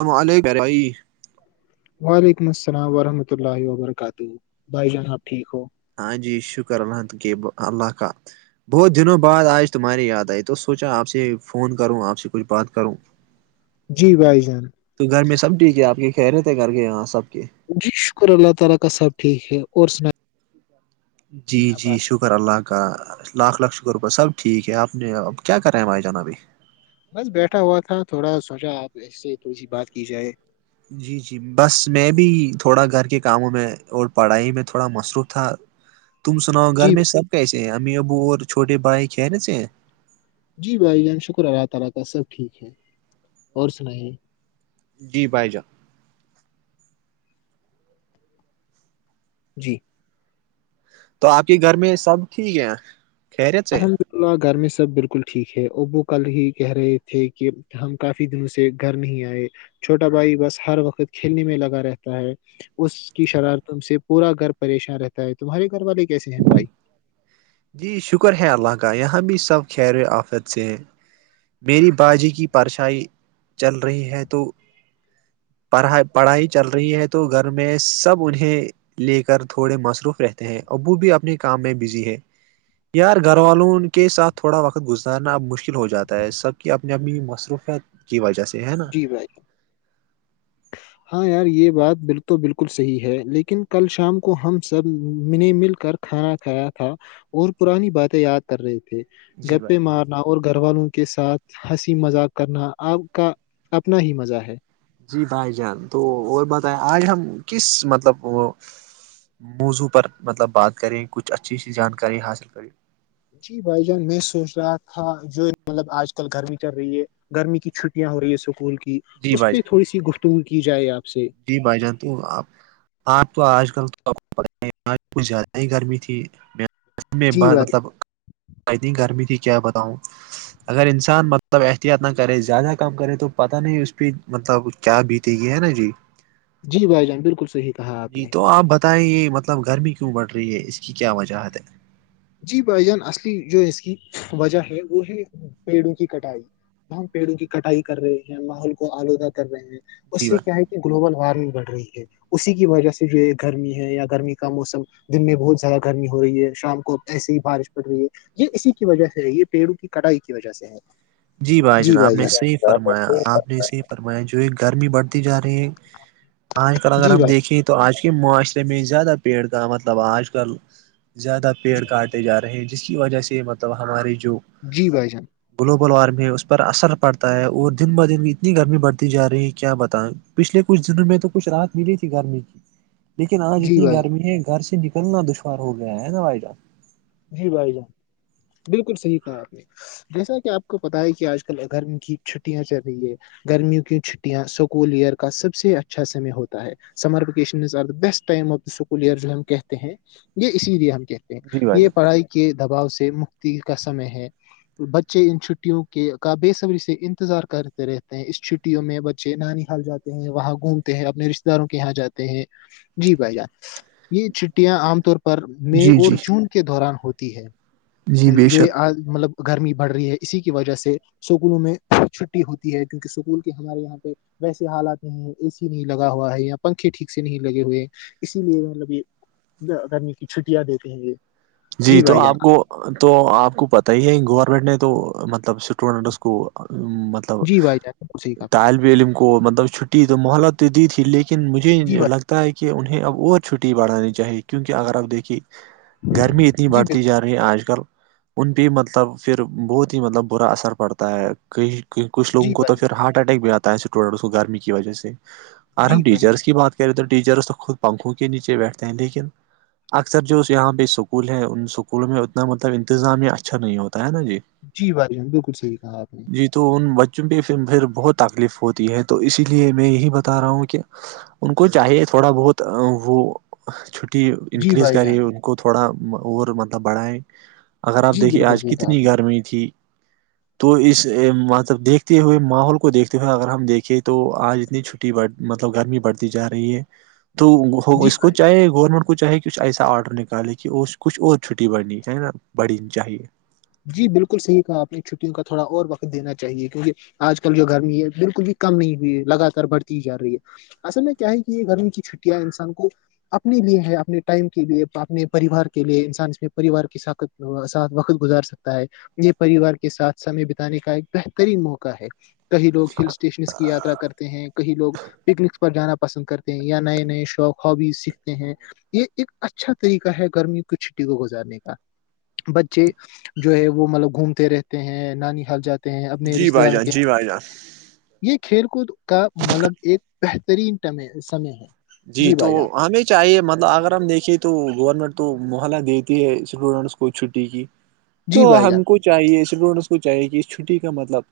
ہملے بیرائی وعلیکم السلام ورحمۃ اللہ وبرکاتہ بھائی جان آب ٹھیک ہو ہاں جی شکر الحمد کے ب اللہاکات بہت دنوں بعد آج تمہارے یاد آئی تو سوچا آپ سے فون کروں آپ سے کچھ بات کروں [unintelligible] جی بھائی جان تو گھر میں سب ٹھیک ہے آپ کے کہہ رہے تھے گھر کے یہاں سب کے جی شکر اللہ تعالی کا سب ٹھیک ہے اور سنا جی میں آپ جی بات شکر شکر اللہ کا لاکھ لاکھ شکر روپیہ سب ٹھیک ہے آپ نے اب کیا کرا ہے مھائی جان ابھی بس بیٹھا ہوا تھا تھوڑا سوچا آپ ایسے تھوڑی سی بات کی جائے جی جی بس میں بھی تھوڑا گھر کے کاموں میں اور پڑھائی میں تھوڑا مصروف تھا تم سناؤ گھر جی میں سب کیسے ہیں ا ابو اور چھوٹے بھائی ک ن تھ ہیں [unintelligible] جی بھائی جان جی تو آپ کے گھر میں سب ٹھیک ہے کہیرے تھے ل گھر میں سب بالکل ٹھیک ہے ابو کل ہی کہہ رہے تھے کہ ہم کا کافی دنوں سے گھر نہیں آئے چھوٹا بھائی بس ہر وقت کھیلنے میں لگا رہتا ہے اس کی شرار تم سے پورا گھر پریشان رہتا ہے تمہارے گھر والے کیسے ہیں بھائی جی شکر ہے اللہ کا یہاں بھی سب خیر آفت سے ہیں میری بازی کی پرشائی چل رہی ہے تو پڑھائی پڑھائی چل رہی ہے تو گھر میں سب انہیں لے کر تھوڑے مصروف رہتے ہیں ابو بھی اپنے کام میں بزی ہے یار گھر والوں ان کے ساتھ تھوڑا وقت گزارنا اب مشکل ہو جاتا تو سب کی اپنی اپنی مصروفت کی وجہ سے ہے نا جی بھائی [inaudible] ہاں یار یہ بات بال تو بالکل صحیح ہے لیکن کل شام کو ہم سب میں مل کر کھانا کھایا تھا اور پرانی باتیں یاد کر رہے تھے جی بھائی گپے مارنا اور گھر والوں کے ساتھ ہنسی مذاق کرنا آپ کا اپنا ہی مزہ ہے جی بھائی جان تو اور بتائیں آج ہم کس مطلب وہ موضوع پر مطلب بات کریں کچھ اچھی جانکاری حاصل کریں جی بھائی جان میں سوچ رہا تھا جو مطلب آج کل گرمی چل رہی ہے گرمی کی چھٹیاں ہو رہی ہے اسکول کی اس پہ تھوڑی سی گفتگو کی جائے آپ سے جی بھائی جان تو آپ آپ تو آج کل تو کچھ زیادہ ہی گرمی تھی میں جی بھائی مطلب اتنی گرمی تھی کیا بتاؤں اگر انسان مطلب احتیاط نہ کرے زیادہ کام کرے تو پتہ نہیں اس پہ مطلب کیا بیتے یہ ہے نا جی جی بھائی جان بالکل صحیح کہا آپ جی نے تو آپ بتائیںے مطلب گرمی کیوں بڑھ رہی ہے اس کی کیا وجہت ہے جی بھائی جان اصلی جو اس کی وجہ ہے وہ ہے پیڑوں کی کٹائی ہم پیڑوں کی کٹائی کر رہے ہیں ماحول کو آلودہ کر رہے ہیں اس جی سے کیا بھائی ہے گلوبل وارمنگ بڑ رہی تھی اسی کی وجہ سے جو ہے گرمی ہے یا گرمی کا موسم دن میں بہت زیادہ گرمی ہو رہی ہے شام کو ایسے ہی بارش پڑ رہی ہے یہ اسی کی وجہ سے یہ پیڑوں کی کٹائی کی وجہ سے ہے جی بھائی جناب نے صحیح فرمایا آپ نے صی اور میں جو ہے گرمی بڑھتی جا رہی ہے آج کل اگر جی ہم بھائی دیکھیں تو آج کے معاشرے میں زیادہ پیڑ کا مطلب آج کل زیادہ پیڑ کاٹتے جا رہے ہیں جس کی وجہ سے مطلب ہماری جو جی بھائی جان بلوار میں ہے اس پر اثر پڑتا ہے اور دن ب دن اتنی گرمی بڑھتی جا رہی ہے کیا بتائیں پچھلے کچھ دنوں میں تو کچھ راحت ملی تھی گرمی کی لیکن آج جی اتنی بھائی گرمی ہے گھر سے نکلنا دشوار ہو گیا ہے نا بائی جان نہیں بھائی جان بالکل صحیح کہا آپ نے جیسا کہ آپ کو پتا ہے کہ آج کل اگرم کی چھٹیاں چل رہی ہے گرمیوں کی چھٹیاں سکول ایئر کا سب سے اچھا سمے ہوتا ہے سمر ویکیشنا بیسٹ ٹمکول ایئر جو ہم کہتے ہیں یہ اسی لیے ہم کہتے ہیں جی بھائی یہ جان پڑھائی کے دباؤ سے مکتی کا سمے ہے بچے ان چھٹیوں کے کا بےصبری سے انتظار کرتے رہتے ہیں اس چھٹی چھٹیوں میں بچے نانی حال جاتے ہیں وہاں گھومتے ہیں اپنے رشتے داروں کے یہاں جاتے ہیں جی بھائی جان یہ چھٹیاں عام طور پر مے جی اور جی جون کے دوران ہوتی ہے جی بے جو شک آج مطلب گرمی بڑھ رہی ہے اسی کی وجہ سے سکولوں میں چھٹی ہوتی ہے کیونکہ سکول کے ہمارے یہاں پہ ویسے حالات میں اے سی نہیں لگا ہوا ہے یا پنکھے ٹھیک سے نہیں لگے ہوئے اسی لیے مطلب یہ گرمی کی چھٹیاں دیتے ہیں یہ جی تو بھائی جان آپ کو تو آپ کو پتا ہی ہے گورنمنٹ نے تو مطلب اسٹوڈنٹس کو مطلب ب جی بھائی جان بالکل صحیح کہا آپ نے طالب علم کو مطلب چھٹی تو مہلت تو دی تھی لیکن مجھے جی بھائی لگتا ہے کہ انہیں اب اور چھٹی بڑھانی چاہیے کیونک اگر آپ دیکھیے گرمی اتنی جی بڑھتی بالکل جا رہی آج کل ان پہ مطلب پھر بہت ہی مطلب برا اثر پڑتا ہے کہئی کچھ لوگوں جی کو تو بھائی جان پھر ہارٹ اٹیک بھی آتا ہے اسٹوڈینٹ کو گرمی کی وجہ سے اور ہم جی بھائی جان ٹیچرس کی بات تو ٹیچر تو خود پنکھوں کے نیچے بیٹھتے ہیں لیکن اکثر جو ہے اس یہاں بھیہ سک اسکول ہے ان سکولوں میں اتنا مطلب انتظامیہ اچھا نہیں ہوتا ہے نا جی جی بھائی جان بالکل صحیح کہا آپ نے جی تو ان بچوں پہھر پھر بہت تکلیف ہوتی ہے تو اسی لیے میں یہی بتا رہا ہوں کہ ان کو چاہے تھوڑا بہت وہ چھٹی جی انکریز بھائی کرے جان ان کو تھوڑا اور مطلب بڑھائیں اگر آپ جی دیکھیے بالکل آج صحیح کہا آپ کتنی نے گرمی تھی تو اس مطلب دیکھتے ہوئے ماحول کو دیکھتے ہوئے اگر ہم دیکھے تو آج اتنی چھٹی بڑ مطلب گرمی بڑھتی جا رہی ہے تو جی اس کو بھائی چاہے گورنمنٹ کو چاہے کچھ ایسا آرڈر نکالے کہ اس کچھ اور چھٹی بڑنی ہے نا بڑی نہیں چاہیے جی بالکل صحیح کہا آپ نے چھٹی کا تھوڑا اور وقت دینا چاہیے کیونکہ آج کل جو گرمی ہے بالکل بھی کم نہیں ہوئی ہے لگاتار بڑھتی ہی جا رہی ہے اصل میں کیا ہے کہ یہ گرمی کی چھٹیاں انسان کو اپنے لیے ہے اپنے ٹائم کے لیے اپنے پریوار کے لیے انسان میں پریوار کی ساتھ وقت گزار تا ہے یہ پریوار کے ساتھ سمے بتانے کا ایک بہترین موقع ہے کئی لوگ ہل اسٹیشنس کی یاترا کرتے ہیں کہیں لوگ پکنکس پر جانا پسند کرتے ہیں یا نئے نئے شوق ہبیز سیکھتے ہیں یہ ایک اچھا طریقہ ہے گرمی کی چھٹی کو گزارنے کا بچے جو ہے وہ مطلب گھومتے رہتے ہیں نانی حال جاتے ہیں اپنے جی رشتے بھائی داروں جان کے جی بھائی جان یہ کھیل کود کا مطلب ایک بہترینٹم سمے ہے جی تو بھائی جان ہمیں چاہیے مطلب اگر ہم دیکھے تو گورنمنٹ تو محلہ دیتی ہے اسٹوڈینٹس کو چھٹی کی تو جی بھائی جان ہم کو چاہیے اسٹوڈینٹس کو چاہیے کہ اس چھٹی کا مطلب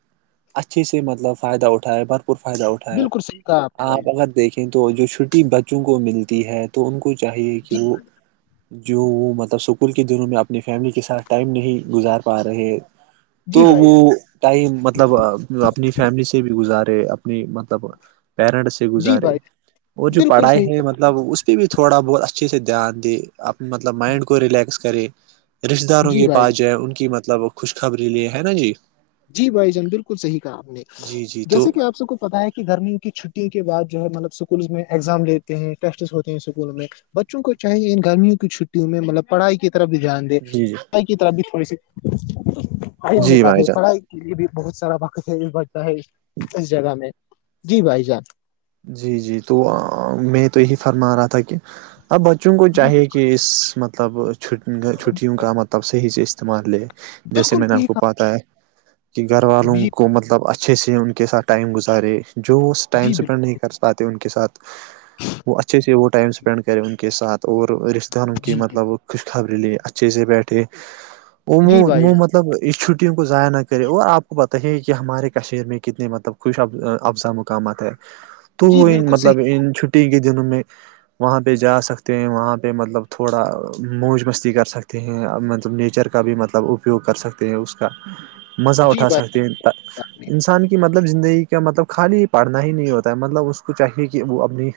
اچھھیے سے مطلب فائدہ اٹھائے پر فائدہ اٹھائے بالکل صحیح کہا نے بھائی آپ جان اگر دیکھیں تو جو چھٹی بچوں کو ملتی ہے تو ان کو چاہیے کہ جی وہ جو وہ مطلب سکول کے دنوں میں اپنی فیملی کے ساتھ ٹائم نہیں گزار پا رہے تو جی بھائی وہ جان ٹائم مطلب اپنی فیملی سے بھی گزارے اپنی مطلب پیرنٹس جی گزارے بھائی اور جان، جو بالکل پڑھائی صحیح ہے مطلب مطلب اس پہ بھی تھوڑا بہت اچھے سے دھیان دے مطلب مائنڈ کو ریلیکس کرے رشتے کہا- داروں جی کے بھائی پاس جان جائے ان کی مطلب خوش خبری لیے ہے نا جی جی بھائی جان بالکل صحیح کہا آپ نے جی جی تو جیسے کہ آپ سب کو پتاہ ہے کہ کہ گرمیوں کی چھٹیوں کے بعد جو ہے مطلب اسکولز میں ایگزام لیتے ہیں ٹیسٹس ہوتے ہیں اسکول میں بچوں کو چاہے ان گرمیوں کی چھٹیوں میں مطلب پڑھائی کی طرف بھی جان جی جی ائی کی طرف بھی تھوڑی سی آر ہم نے جی بھائی کہا [inaudible] جان لی بھی بہت سارا وقت ہے بڑھتا ہے اس جگہ میں جی بھائی جان [inaudible] جی جی تو میں تو یہی فرما رہا تھا کہ اب بچوں کو چاہیے کہ اس مطلب چ چھٹیوں کا مطلب صحیح سے استعمال لے جیسے بالکل میں نے صحیح آپ کو پا کہا ہے کہ گھر والوں جی کو مطلب اچھا [inaudible] اچھے سے ان کے ساتھ ٹائم گزارے جو ٹائم جی بالکل اسپینڈ نہیں کر پاتے ان کے ساتھ وہ اچھے سے وہ ٹائم اسپینڈ کرے ان کے ساتھ اور رشتہ داروں کی جی جی مطلب کوش خبریں لے اچھے سے بیٹھے وہ جی بھائی جان مح مطلب اس چھٹیوں کو ضائع نہ کرے اور آپ کو پتا ہی ہے کہ ہمارے کشمیر میں کتنے مطلب خوش افزا مقامات ہے تو جی وہ بالکل صحیح مطلب ان چھٹی کے دنوں میں وہاں پہ جا سکتے ہیں وہاں پہ مطلب تھوڑا موج مستی کر سکتے ہیں مطلب نیچر کا بھی مطلب اپیوگ کر سکتے ہیں اس کا مزہ جی اٹھا بھائی سکتے ہیں جان نے انسان کی مطلب زندگی کا مطلب خالی پڑھنا ہی نہیں ہوتا ہے مطلب اس کو چاہیے کہ وہ اپنی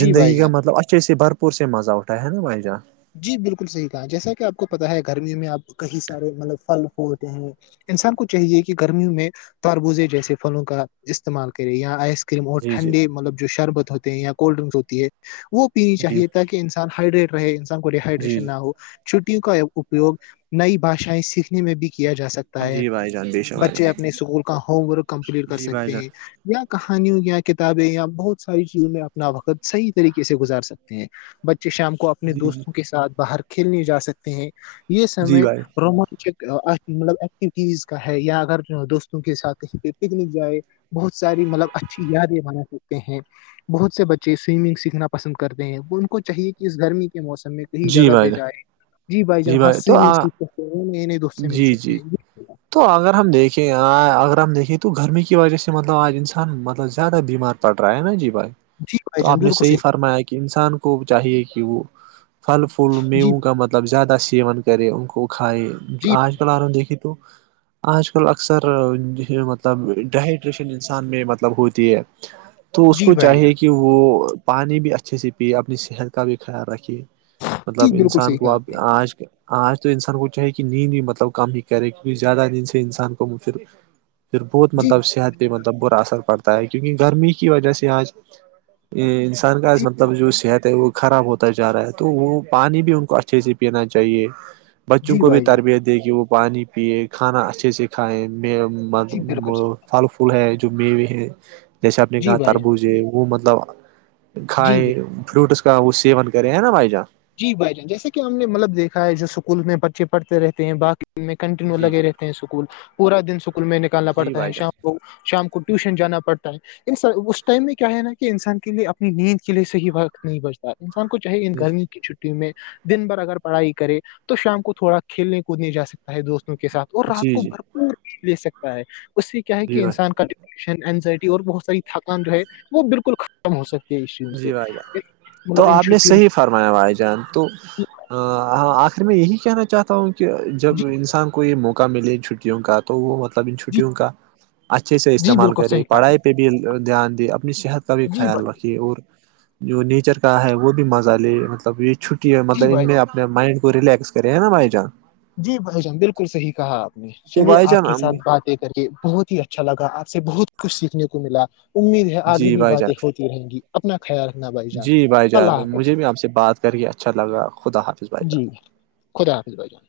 جی بھائی زندگی کا جان مطلب اچھے سے بھرپور سے مزہ اٹھا ہے نا بھائی جان جی بالکل صحیح کہا جیسا کہ آپ کو پتا ہے گرمیوں میں آپ کئی سارے مطلب پھل ہووتے ہیں انسان کو چاہیے کہ گرمیوں میں تربوزے جیسے پھلوں کا استعمال کرے یا آیس کریم اور جی جی ٹھنڈے مطلب جو شربت ہوتے ہیں یا کولڈ ڈرنکس ہوتی ہے وہ پینی جی چاہیے تاکہ ان انسان ہائڈریٹ رہے انسان کو جی ڈیہائڈریشن جی نہ ہو چھٹیوں کا اپیوگ نئی بھشائیں سیکھنے میں بھی کیا جا سکتا تا ہے جی بھائی جان بے شک بھائی بچے جان اپنے اسکول کا ہوم ورک کمپلیٹ کر جی بھائی سکتے جان ہیں یا کہانیوں یا کتابیں یا بہت ساری چیزوں میں اپنا وقت صحیح طریقے سے گزار سکتے ہیں بچے شام کو اپنے جی جی دوستوں کے ساتھ باہر کھیلنے جا سکتے ہیں یہ جی سمے بھائی رومان چک مطلب ایکٹیوٹیز کا ہے یا اگر دوستوں کے ساتھ کہیں پہ پکنک جائے [inaudible] بہت ساری مطلب اچھی یادیں بنا سکتے ہیں بہت سے بچے سوئمنگ سیکھنا پسند کرتے ہیں وہ ان کو چاہیے کہ اس گرمی کے موسم موسم میں کہیں جی جگہ بھائی پہ جان جائے [inaudible] جی بھائی جب ہاں سوئمنگ سیکھ سکتے ہیں نئے نئے دوست سے مل سکتے ہیں جی تو اگر ہم دیکھیں اگر ہم دیکھیں تو گرمی کی وجہ سے مطلب آج انسان مطلب زیادہ بیمار پڑ رہا ہے نا جی بھائی جی بھائی تو آپ جان نے بالکل صحیح فرمایا کہ انسان کو چاہیے کہ وہ پھل پھول جی مییہوں کا مطلب زیادہ سیون کرے ان کو کھائیں جی آج چلا رہ دیکھی تو آج کل اکثر مطلب ڈہائیڈریشن انسان میں مطلب ہوتی ہے [inaudible] تو اس جی کو بھائی جان چاہیے کہ وہ پانی بھی اچھے سے پیے اپنی صحت کا بھی خیال رکھے جی مطلب بالکل انسان صحیح کو کہا اب آپ نے آج آج تو انسان کو چاہے کہ نیند بھی مطلب کم ہی کرے کیونکہ زیادہ نیند سے انسان کو پھر پھر بہت جی مطلب صحت پہ مطلب برا اثر پڑتا ہے کیونکہ گرمی کی وجہ سے آج انس کا جی مطلب جو صحت ہے وہ خراب ہوتا جا رہا ہے تو وہ پانی بھی ان کو اچھا اچھے سے پینا چاہیے بچوں جی کو بھی بھائی جان تربیت دے کہ وہ پانی پیے کھانا اچھے سے کھائیں جی بالکل صحیح پھل [inaudible] پھول ہے جو میویں ہے جیسے آپ نے جی کہا بھائی جان تربوز ہے وہ مطلب جی کھائے فروٹس کا وہ سیون کرے ہیں نا بھائی جان جی بھائی جان جیسے کہ ہم نے مطلب دیکھا ہے جو اسکول میں بچے پڑھتے رہتے ہیں باقی میں کنٹینیو جی لگے جی رہتے ہیں اسکول پورا دن اسکول میں نکالنا جی پڑتا ہے بھائی شام کو شام کو ٹیوشن جانا پڑتا ہے انسان اس ٹائم میں کیا ہے نا کہ انسان کے لیے اپنی نیند کے لیے صحیح وقت نہیں بچتا انسان کو چاہے ان جان جی گرمی کی چھٹی میں دن بھر اگر پڑھائی کرے تو شام کو تھوڑا کھیلنے کودنے جا سکتے تا ہے دوستوں کے ساتھ اور رات جی کو جی بھرپور نیند لے سکتا ہے اس سے کیا ہے جی کہ بھائی انسان کا ٹنشن انزائٹی اور بہت ساری تھکان جو ہے وہ بالکل ختم کم ہو سکتے ہے ان چیزوں سے جی بھائی جان تو مطلب ان آپ نے چھٹیوں صحیح فرمایا بھائی جان تو [inaudible] ہاں ہاں آخر میں یہی کہنا چاہتا ہوں کہ جب انسان کو یہ موقع ملے چھٹیوں کا تو وہ مطلب ان جی چھٹیوں کا اچھے سے جی استعمال بالکل کرے صحیح کہا آپ پڑھائی نے پہ بھی دھیان دے اپنی صحت کا بھی جی خیال بھائی رکھے اور جو نیچر کا ہے وہ بھی مزہ لے مطلب یہ چھٹیاں جی مطلب ان بھائی میں جان اپ مائنڈ کو ریلیکس کرے ہیں نا بھائی جان جی بھائی جان بالکل صحیح کہا آپ نے تو چلیے بھائی آپ کے جان ساتھ بات ایک کے بہت ہی اچھا لگا آپ سے بہت کچھ سیکھنے کو ملا امید ہے آگے جی بھی بھائی باتیں جان ہوتی رہیں گی اپنا خیال رکھنا بھائی جان جی بھائی جان اللہ حافظ مجھے بھی آپ سے بات کر کے اچھا لگا خدا حافظ بھائی جان جی خد حافظ بھائی جان